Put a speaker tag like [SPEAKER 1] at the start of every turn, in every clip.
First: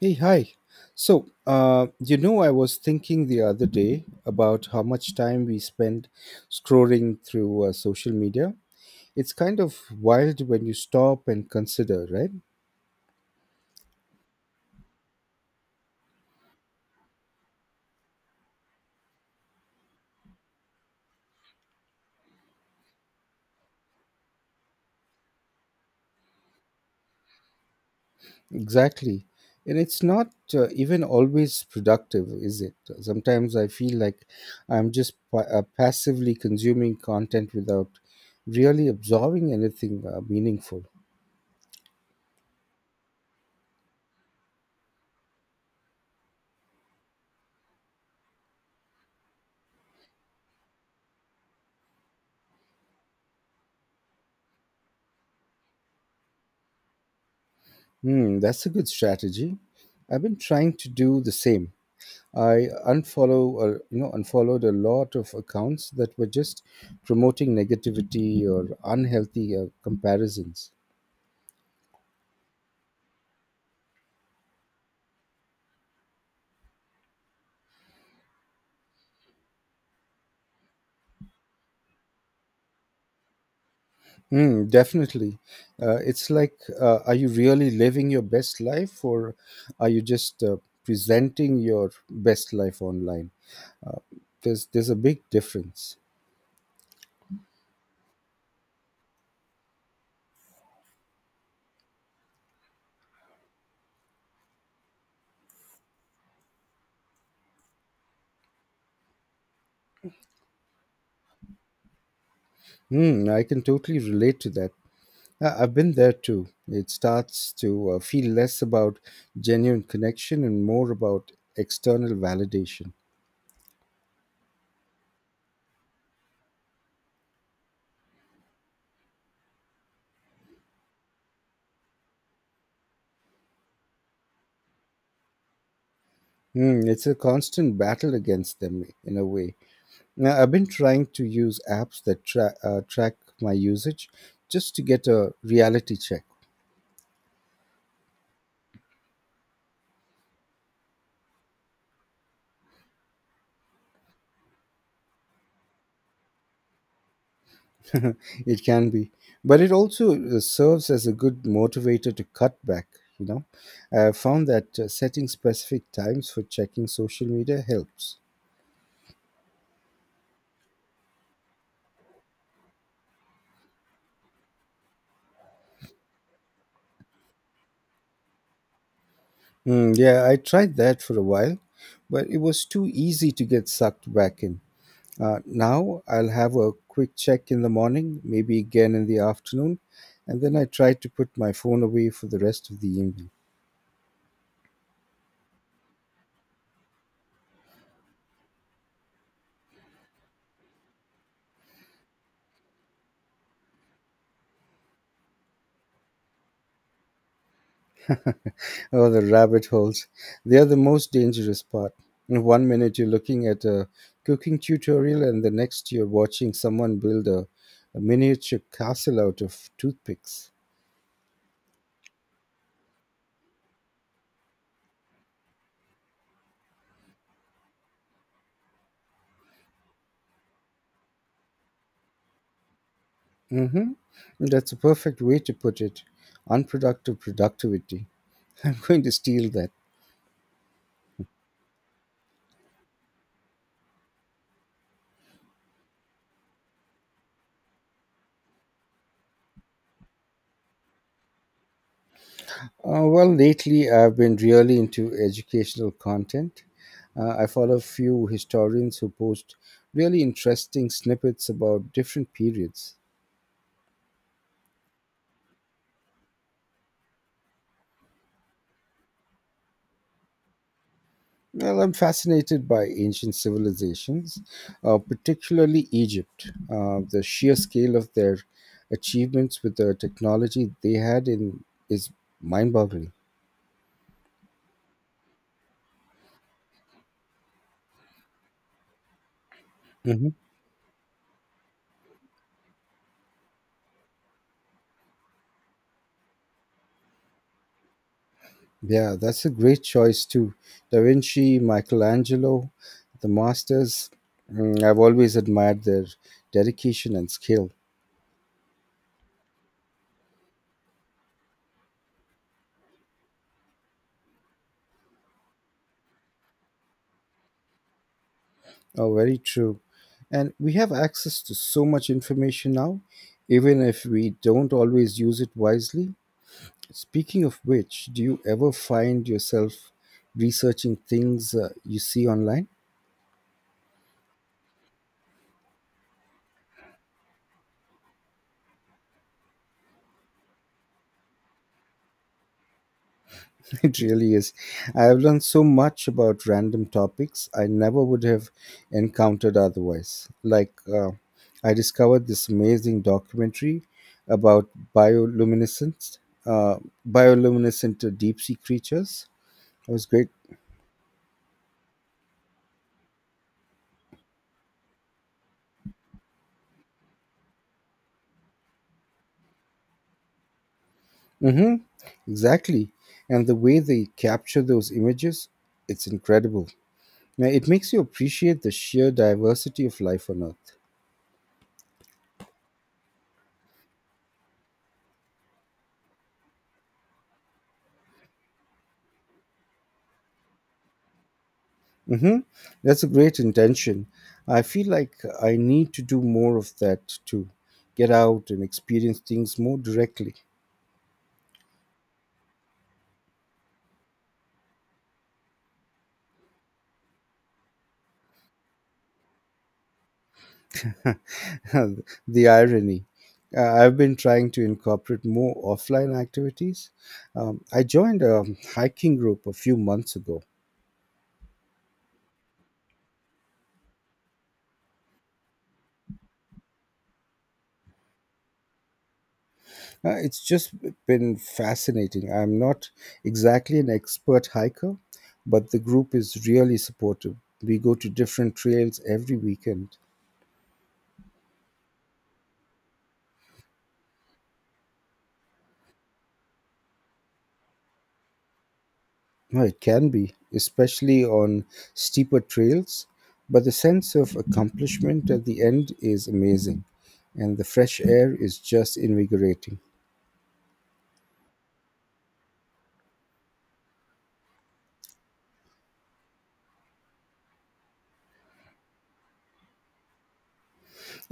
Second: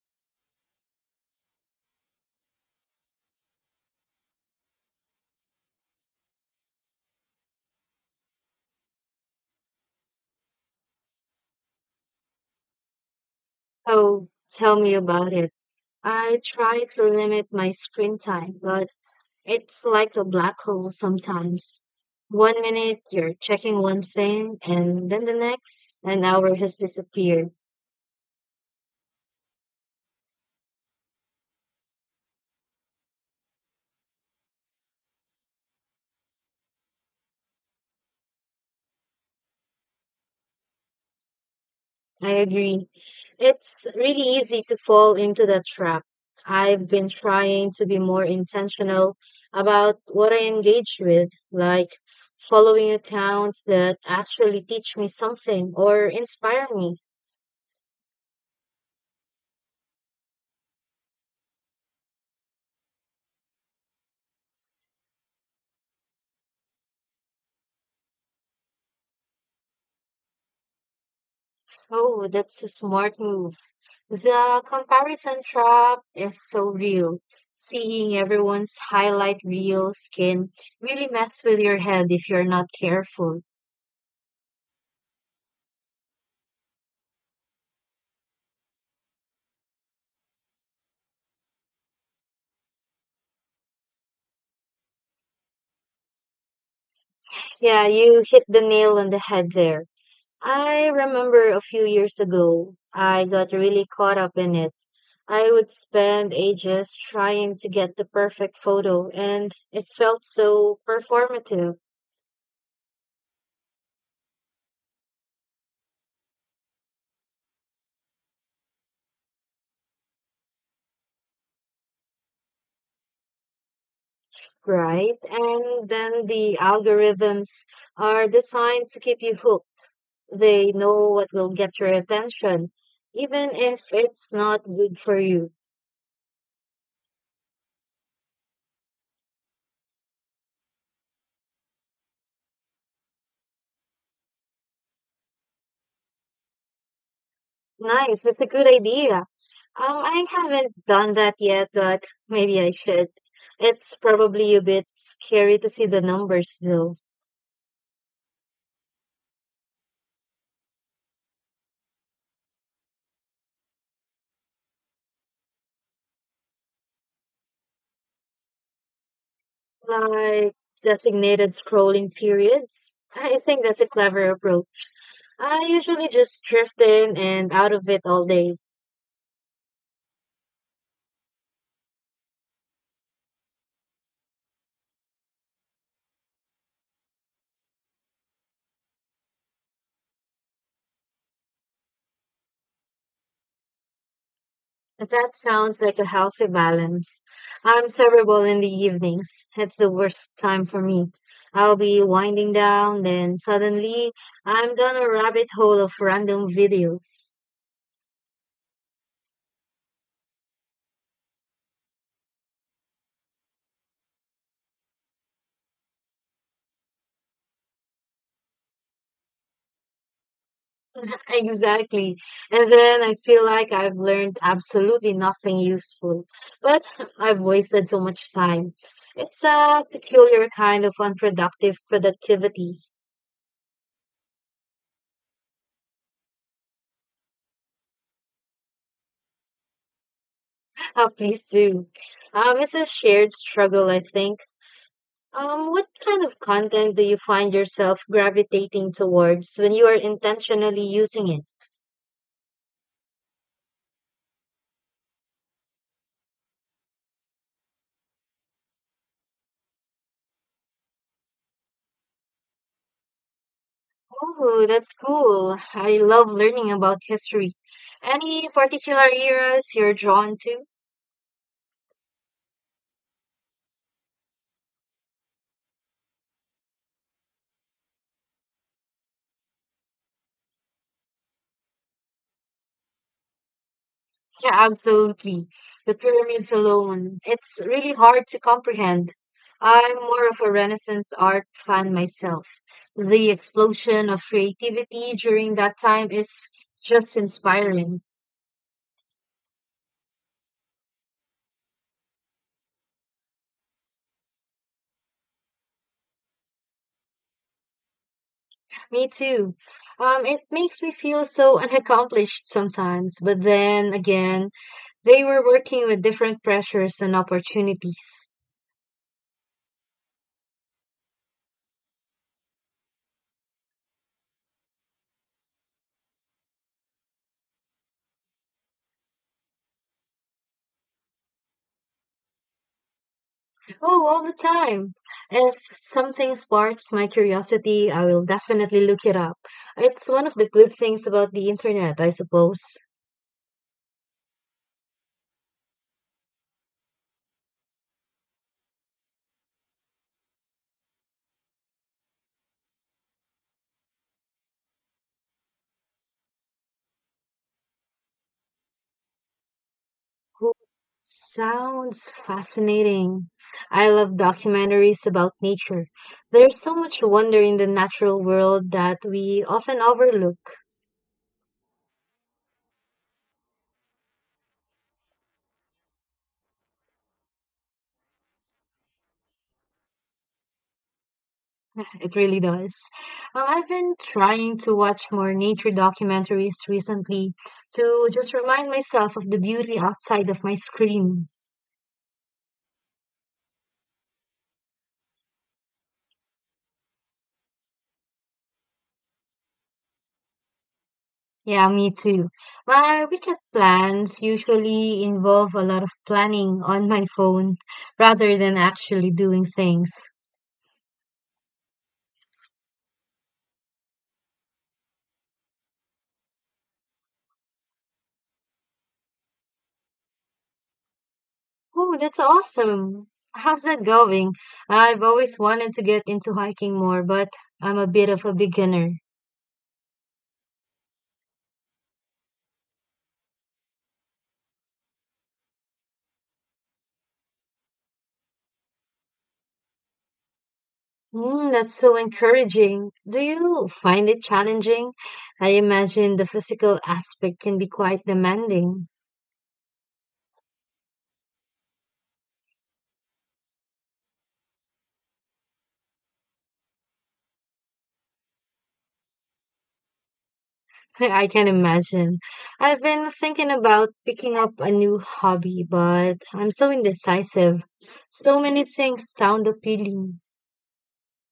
[SPEAKER 1] Hey, hi. So I was thinking the other day about how much time we spend scrolling through social media. It's kind of wild when you stop and consider, right?
[SPEAKER 2] Oh, tell me about it. I try to limit my screen time, but it's like a black hole sometimes. One minute you're checking one thing, and then the next, an hour has disappeared.
[SPEAKER 1] Exactly. And it's not even always productive, is it? Sometimes I feel like I'm just passively consuming content without really absorbing anything meaningful.
[SPEAKER 2] I agree. It's really easy to fall into that trap. I've been trying to be more intentional about what I engage with, like following accounts that actually teach me something or inspire me.
[SPEAKER 1] Hmm, that's a good strategy. I've been trying to do the same. I unfollow, or unfollowed a lot of accounts that were just promoting negativity or unhealthy comparisons.
[SPEAKER 2] Oh, that's a smart move. The comparison trap is so real. Seeing everyone's highlight reel skin really mess with your head if you're not careful.
[SPEAKER 1] Mm, definitely. It's like, are you really living your best life, or are you just presenting your best life online? There's a big difference.
[SPEAKER 2] Yeah, you hit the nail on the head there. I remember a few years ago, I got really caught up in it. I would spend ages trying to get the perfect photo, and it felt so performative.
[SPEAKER 1] Mm, I can totally relate to that. I've been there too. It starts to feel less about genuine connection and more about external validation.
[SPEAKER 2] Right. And then the algorithms are designed to keep you hooked. They know what will get your attention, even if it's not good for you.
[SPEAKER 1] Mm, it's a constant battle against them in a way. Now, I've been trying to use apps that track my usage just to get a reality check.
[SPEAKER 2] Nice. That's a good idea. I haven't done that yet, but maybe I should. It's probably a bit scary to see the numbers, though.
[SPEAKER 1] It can be, but it also serves as a good motivator to cut back. You know, I found that setting specific times for checking social media helps.
[SPEAKER 2] Like designated scrolling periods. I think that's a clever approach. I usually just drift in and out of it all day.
[SPEAKER 1] Mm, yeah, I tried that for a while, but it was too easy to get sucked back in. Now I'll have a quick check in the morning, maybe again in the afternoon, and then I try to put my phone away for the rest of the evening.
[SPEAKER 2] That sounds like a healthy balance. I'm terrible in the evenings. It's the worst time for me. I'll be winding down, then suddenly I'm down a rabbit hole of random videos.
[SPEAKER 1] Oh, the rabbit holes. They are the most dangerous part. In one minute, you're looking at a cooking tutorial, and the next, you're watching someone build a miniature castle out of toothpicks.
[SPEAKER 2] Exactly. And then I feel like I've learned absolutely nothing useful, but I've wasted so much time. It's a peculiar kind of unproductive productivity.
[SPEAKER 1] Mm-hmm. That's a perfect way to put it: unproductive productivity. I'm going to steal that.
[SPEAKER 2] Oh, please do. It's a shared struggle, I think. What kind of content do you find yourself gravitating towards when you are intentionally using it?
[SPEAKER 1] Well, lately I've been really into educational content. I follow a few historians who post really interesting snippets about different periods.
[SPEAKER 2] Oh, that's cool. I love learning about history. Any particular eras you're drawn to?
[SPEAKER 1] Well, I'm fascinated by ancient civilizations, particularly Egypt, the sheer scale of their achievements with the technology they had in is mind-boggling.
[SPEAKER 2] Yeah, absolutely. The pyramids alone. It's really hard to comprehend. I'm more
[SPEAKER 1] Mhm.
[SPEAKER 2] of a Renaissance art fan myself. The explosion of creativity during that time is just inspiring.
[SPEAKER 1] Yeah, that's a great choice too. Da Vinci, Michelangelo, the masters. Mm, I've always admired their dedication and skill.
[SPEAKER 2] Me too. It makes me feel so unaccomplished sometimes, but then again, they were working with different pressures and opportunities.
[SPEAKER 1] Oh, very true. And we have access to so much information now, even if we don't always use it wisely. Speaking of which, do you ever find yourself researching things you see online?
[SPEAKER 2] Oh, all the time. If something sparks my curiosity, I will definitely look it up. It's one of the good things about the internet, I suppose.
[SPEAKER 1] It really is. I have learned so much about random topics I never would have encountered otherwise. Like, I discovered this amazing documentary about bioluminescence, uh, bioluminescent deep sea creatures. It was great.
[SPEAKER 2] Oh, sounds fascinating. I love documentaries about nature. There's so much wonder in the natural world that we often overlook.
[SPEAKER 1] Hmm, exactly. And the way they capture those images, it's incredible. Now, it makes you appreciate the sheer diversity of life on Earth.
[SPEAKER 2] It really does. I've been trying to watch more nature documentaries recently to just remind myself of the beauty outside of my screen.
[SPEAKER 1] Mm-hmm. That's a great intention. I feel like I need to do more of that too. Get out and experience things more directly.
[SPEAKER 2] Yeah, me too. My weekend plans usually involve a lot of planning on my phone rather than actually doing things.
[SPEAKER 1] The irony. I've been trying to incorporate more offline activities. I joined a hiking group a few months ago.
[SPEAKER 2] Oh, that's awesome. How's that going? I've always wanted to get into hiking more, but I'm a bit of a beginner.
[SPEAKER 1] It's just been fascinating. I'm not exactly an expert hiker, but the group is really supportive. We go to different trails every weekend.
[SPEAKER 2] Mm, that's so encouraging. Do you find it challenging? I imagine the physical aspect can be quite demanding.
[SPEAKER 1] No, it can be, especially on steeper trails, but the sense of accomplishment at the end is amazing, and the fresh air is just invigorating.
[SPEAKER 2] I can imagine. I've been thinking about picking up a new hobby, but I'm so indecisive. So many things sound appealing.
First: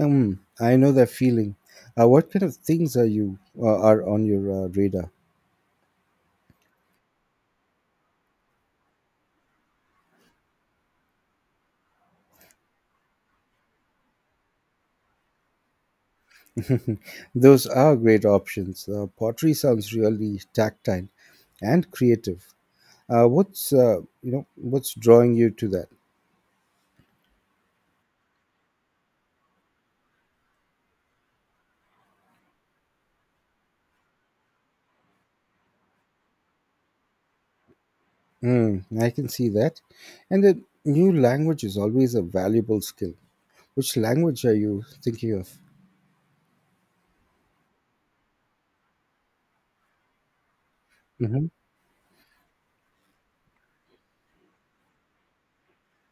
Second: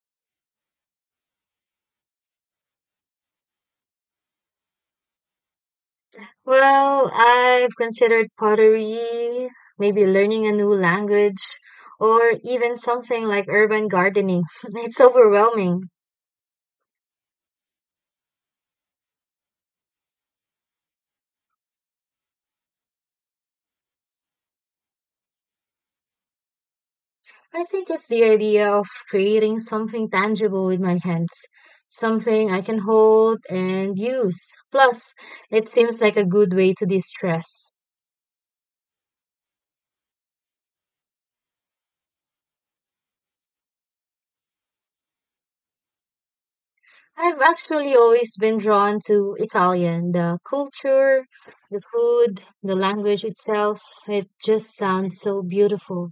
[SPEAKER 1] I know that feeling. What kind of things are you are on your radar?
[SPEAKER 2] Well, I've considered pottery, maybe learning a new language, or even something like urban gardening. It's overwhelming.
[SPEAKER 1] Those are great options. Pottery sounds really tactile and creative. Uh, what's what's drawing you to that?
[SPEAKER 2] I think it's the idea of creating something tangible with my hands, something I can hold and use. Plus, it seems like a good way to de-stress.
[SPEAKER 1] Mm, I can see that, and the new language is always a valuable skill. Which language are you thinking of?
[SPEAKER 2] I've actually always been drawn to Italian, the culture,
[SPEAKER 1] Hmm.
[SPEAKER 2] the food, the language itself. It just sounds so beautiful.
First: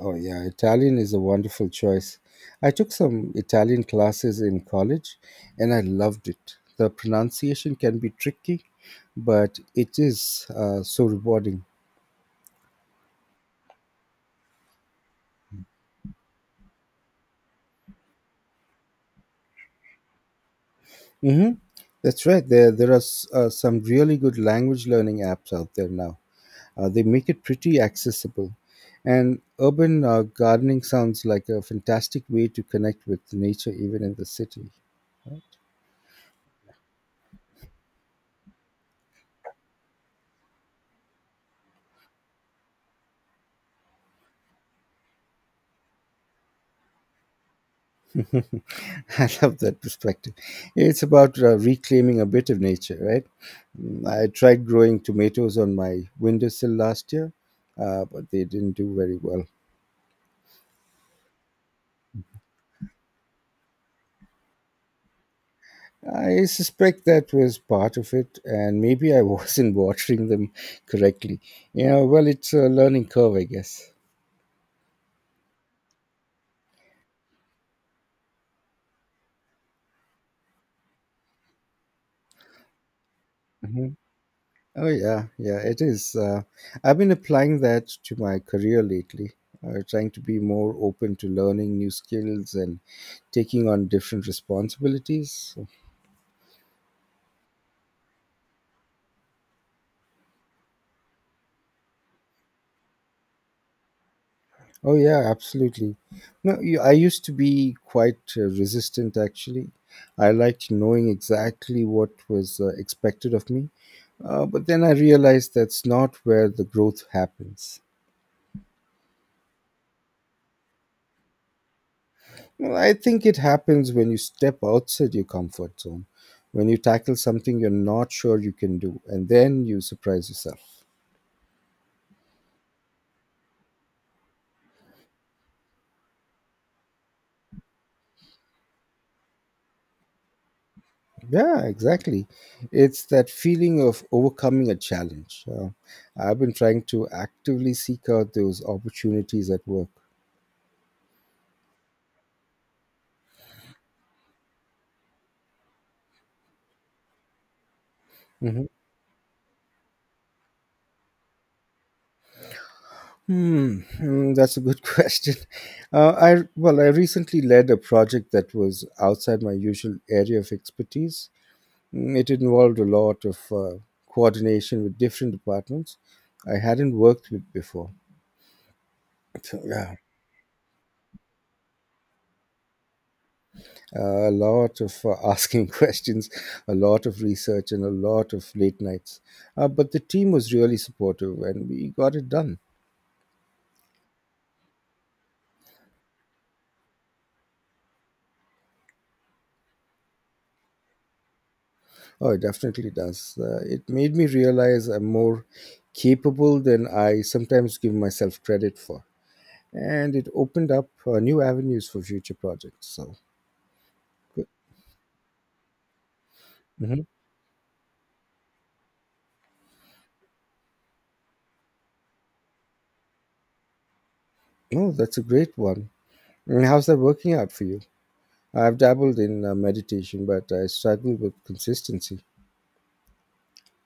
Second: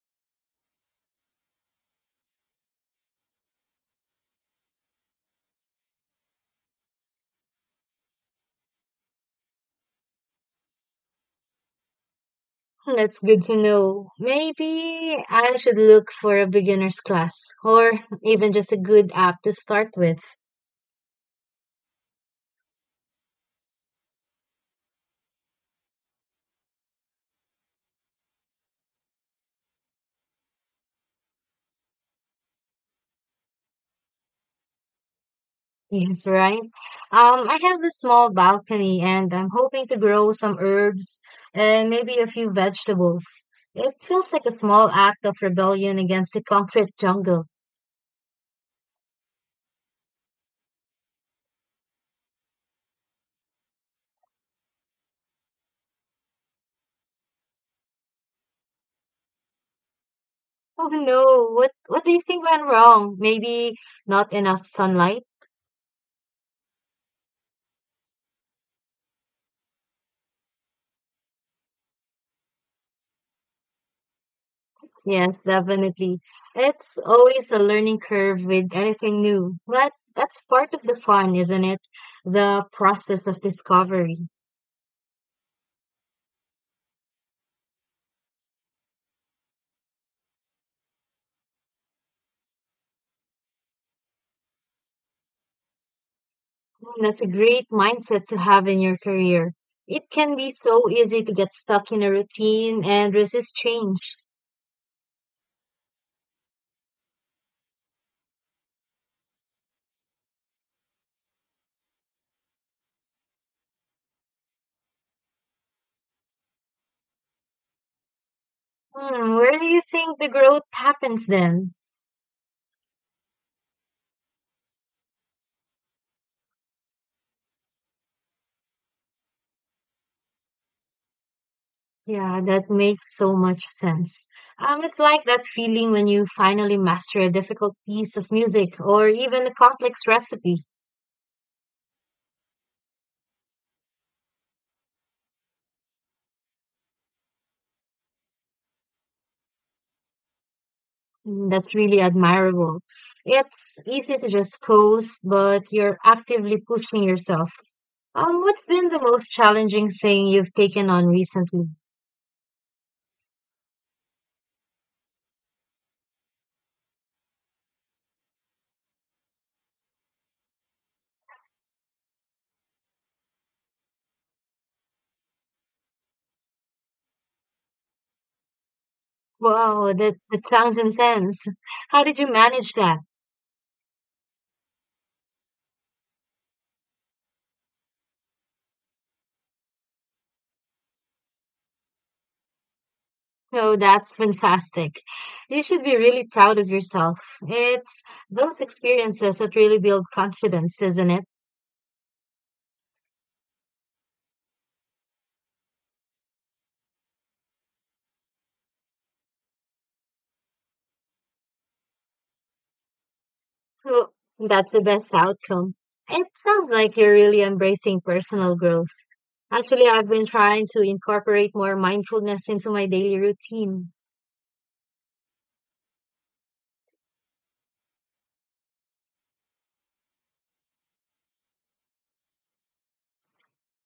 [SPEAKER 1] Oh, yeah, Italian is a wonderful choice. I took some Italian classes in college and I loved it. The pronunciation can be tricky, but it is so rewarding.
[SPEAKER 2] That's good to know. Maybe I should look for a beginner's class or even just a good app to start with.
[SPEAKER 1] Hmm. That's right. There are some really good language learning apps out there now. They make it pretty accessible. And urban gardening sounds like a fantastic way to connect with nature, even in the city.
[SPEAKER 2] Yes, right. I have a small balcony and I'm hoping to grow some herbs and maybe a few vegetables. It feels like a small act of rebellion against the concrete jungle.
[SPEAKER 1] I love that perspective. It's about reclaiming a bit of nature, right? Mm, I tried growing tomatoes on my windowsill last year, but they didn't do very well.
[SPEAKER 2] Oh no, what do you think went wrong? Maybe not enough sunlight?
[SPEAKER 1] I suspect that was part of it, and maybe I wasn't watering them correctly. You know, well, it's a learning curve, I guess.
[SPEAKER 2] Yes, definitely. It's always a learning curve with anything new, but that's part of the fun, isn't it? The process of
[SPEAKER 1] Mm-hmm.
[SPEAKER 2] discovery.
[SPEAKER 1] Oh yeah, yeah, it is. I've been applying that to my career lately, trying to be more open to learning new skills and taking on different responsibilities.
[SPEAKER 2] Mm, that's a great mindset to have in your career. It can be so easy to get stuck in a routine and resist change.
[SPEAKER 1] Oh yeah, absolutely. No, you, I used to be quite resistant actually. I liked knowing exactly what was expected of me, but then I realized that's not where the growth happens.
[SPEAKER 2] Hmm, where do you think the growth happens then?
[SPEAKER 1] Well, I think it happens when you step outside your comfort zone, when you tackle something you're not sure you can do, and then you surprise yourself.
[SPEAKER 2] Yeah, that makes so much sense. It's like that feeling when you finally master a difficult piece of music or even a complex recipe.
[SPEAKER 1] Yeah, exactly. It's that feeling of overcoming a challenge. I've been trying to actively seek out those opportunities at work.
[SPEAKER 2] Mm, that's really admirable. It's easy to just coast, but you're actively pushing yourself. What's
[SPEAKER 1] Mhm.
[SPEAKER 2] been the most challenging thing you've taken on recently?
[SPEAKER 1] Hmm, that's a good question. I well, I recently led a project that was outside my usual area of expertise. Mm, it involved a lot of coordination with different departments I hadn't worked with before. So,
[SPEAKER 2] Wow,
[SPEAKER 1] yeah,
[SPEAKER 2] that sounds intense. How did you manage that?
[SPEAKER 1] a lot of asking questions, a lot of research, and a lot of late nights. But the team was really supportive and we got it done.
[SPEAKER 2] Oh, that's fantastic. You should be really proud of yourself. It's those experiences that really build confidence, isn't it?
[SPEAKER 1] Oh, it definitely does. It made me realize I'm more capable than I sometimes give myself credit for. And it opened up new avenues for future projects. So,
[SPEAKER 2] Well,
[SPEAKER 1] good.
[SPEAKER 2] that's the best outcome. It sounds like
[SPEAKER 1] Hmm.
[SPEAKER 2] you're really embracing personal growth. Actually, I've been trying to incorporate more mindfulness into my daily routine.
[SPEAKER 1] Oh, that's a great one. And how's that working out for you? I've dabbled in meditation, but I struggle with consistency.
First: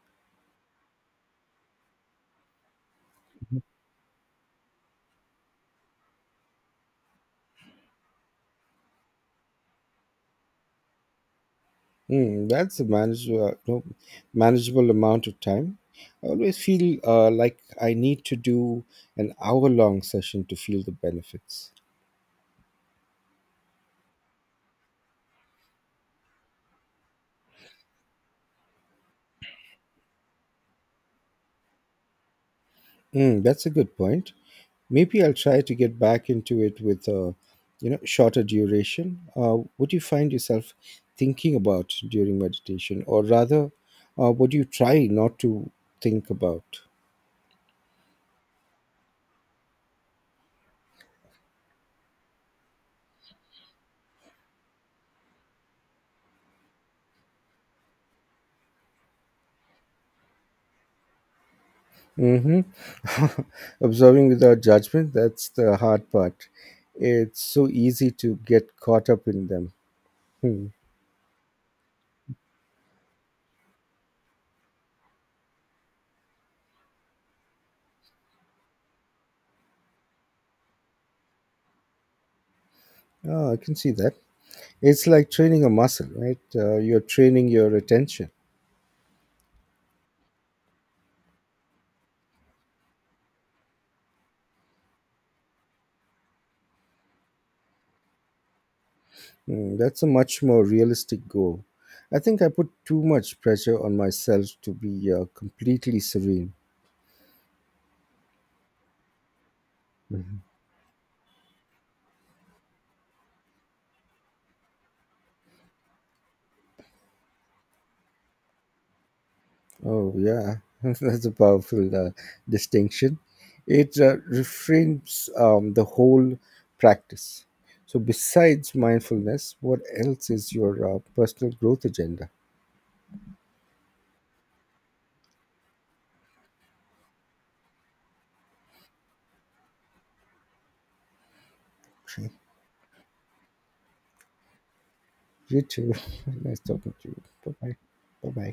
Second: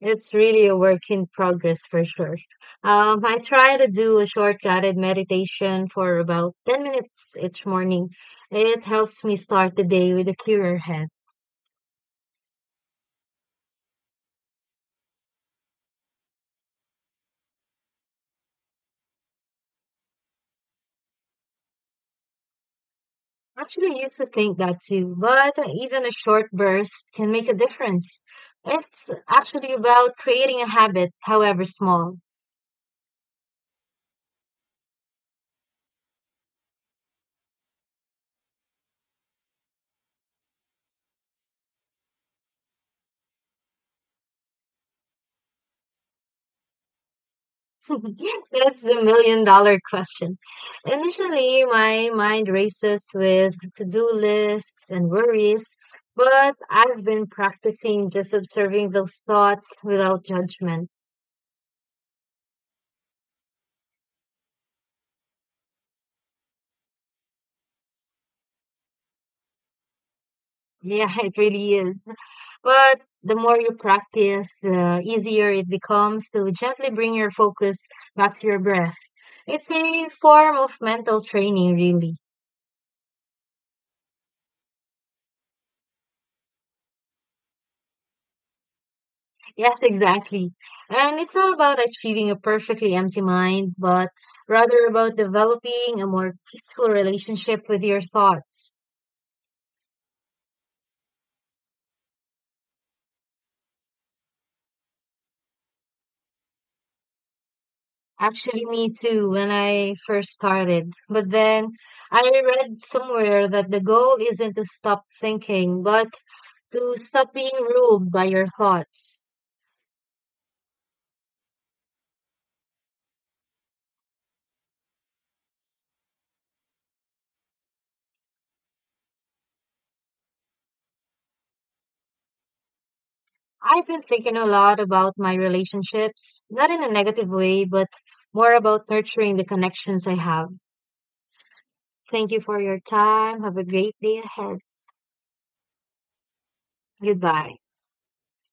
[SPEAKER 2] It's really a work in progress for sure. I try to do a short guided meditation for about 10 minutes each morning. It helps me start the day with a clearer head.
[SPEAKER 1] Mm, that's a manageable, no, manageable amount of time. I always feel like I need to do an hour long session to feel the benefits.
[SPEAKER 2] Actually, I used to think that too, but even a short burst can make a difference. It's actually about creating a habit, however small.
[SPEAKER 1] Mm, that's a good point. Maybe I'll try to get back into it with a, you know, shorter duration. What do you find yourself thinking about during meditation, or rather, what do you try not to think about?
[SPEAKER 2] That's the million dollar question. Initially, my mind races with to-do lists and worries, but I've been practicing just observing those thoughts without judgment.
[SPEAKER 1] Hmm. Observing without judgment, that's the hard part. It's so easy to get caught up in them. Hmm.
[SPEAKER 2] Yeah, it really is. But the more you practice, the easier it becomes to gently bring your focus back to your breath. It's a form of mental training, really.
[SPEAKER 1] Oh, I can see that. It's like training a muscle, right? You're training your attention.
[SPEAKER 2] Yes, exactly. And it's not about achieving a perfectly empty mind, but rather about developing a more peaceful relationship with your thoughts.
[SPEAKER 1] Hmm, that's a much more realistic goal. I think I put too much pressure on myself to be completely serene.
[SPEAKER 2] Actually, me too, when I first started. But then I read somewhere that the goal isn't to stop thinking, but to stop being ruled by your thoughts.
[SPEAKER 1] Oh, yeah, that's a powerful distinction. It reframes the whole practice. So, besides mindfulness, what else is your personal growth agenda?
[SPEAKER 2] I've been thinking a lot about my relationships, not in a negative way, but more about nurturing the connections I have.
[SPEAKER 1] Okay,
[SPEAKER 2] Thank you for your time. Have a great day ahead.
[SPEAKER 1] you too. Nice talking to you. Bye
[SPEAKER 2] Goodbye.
[SPEAKER 1] bye. Bye bye.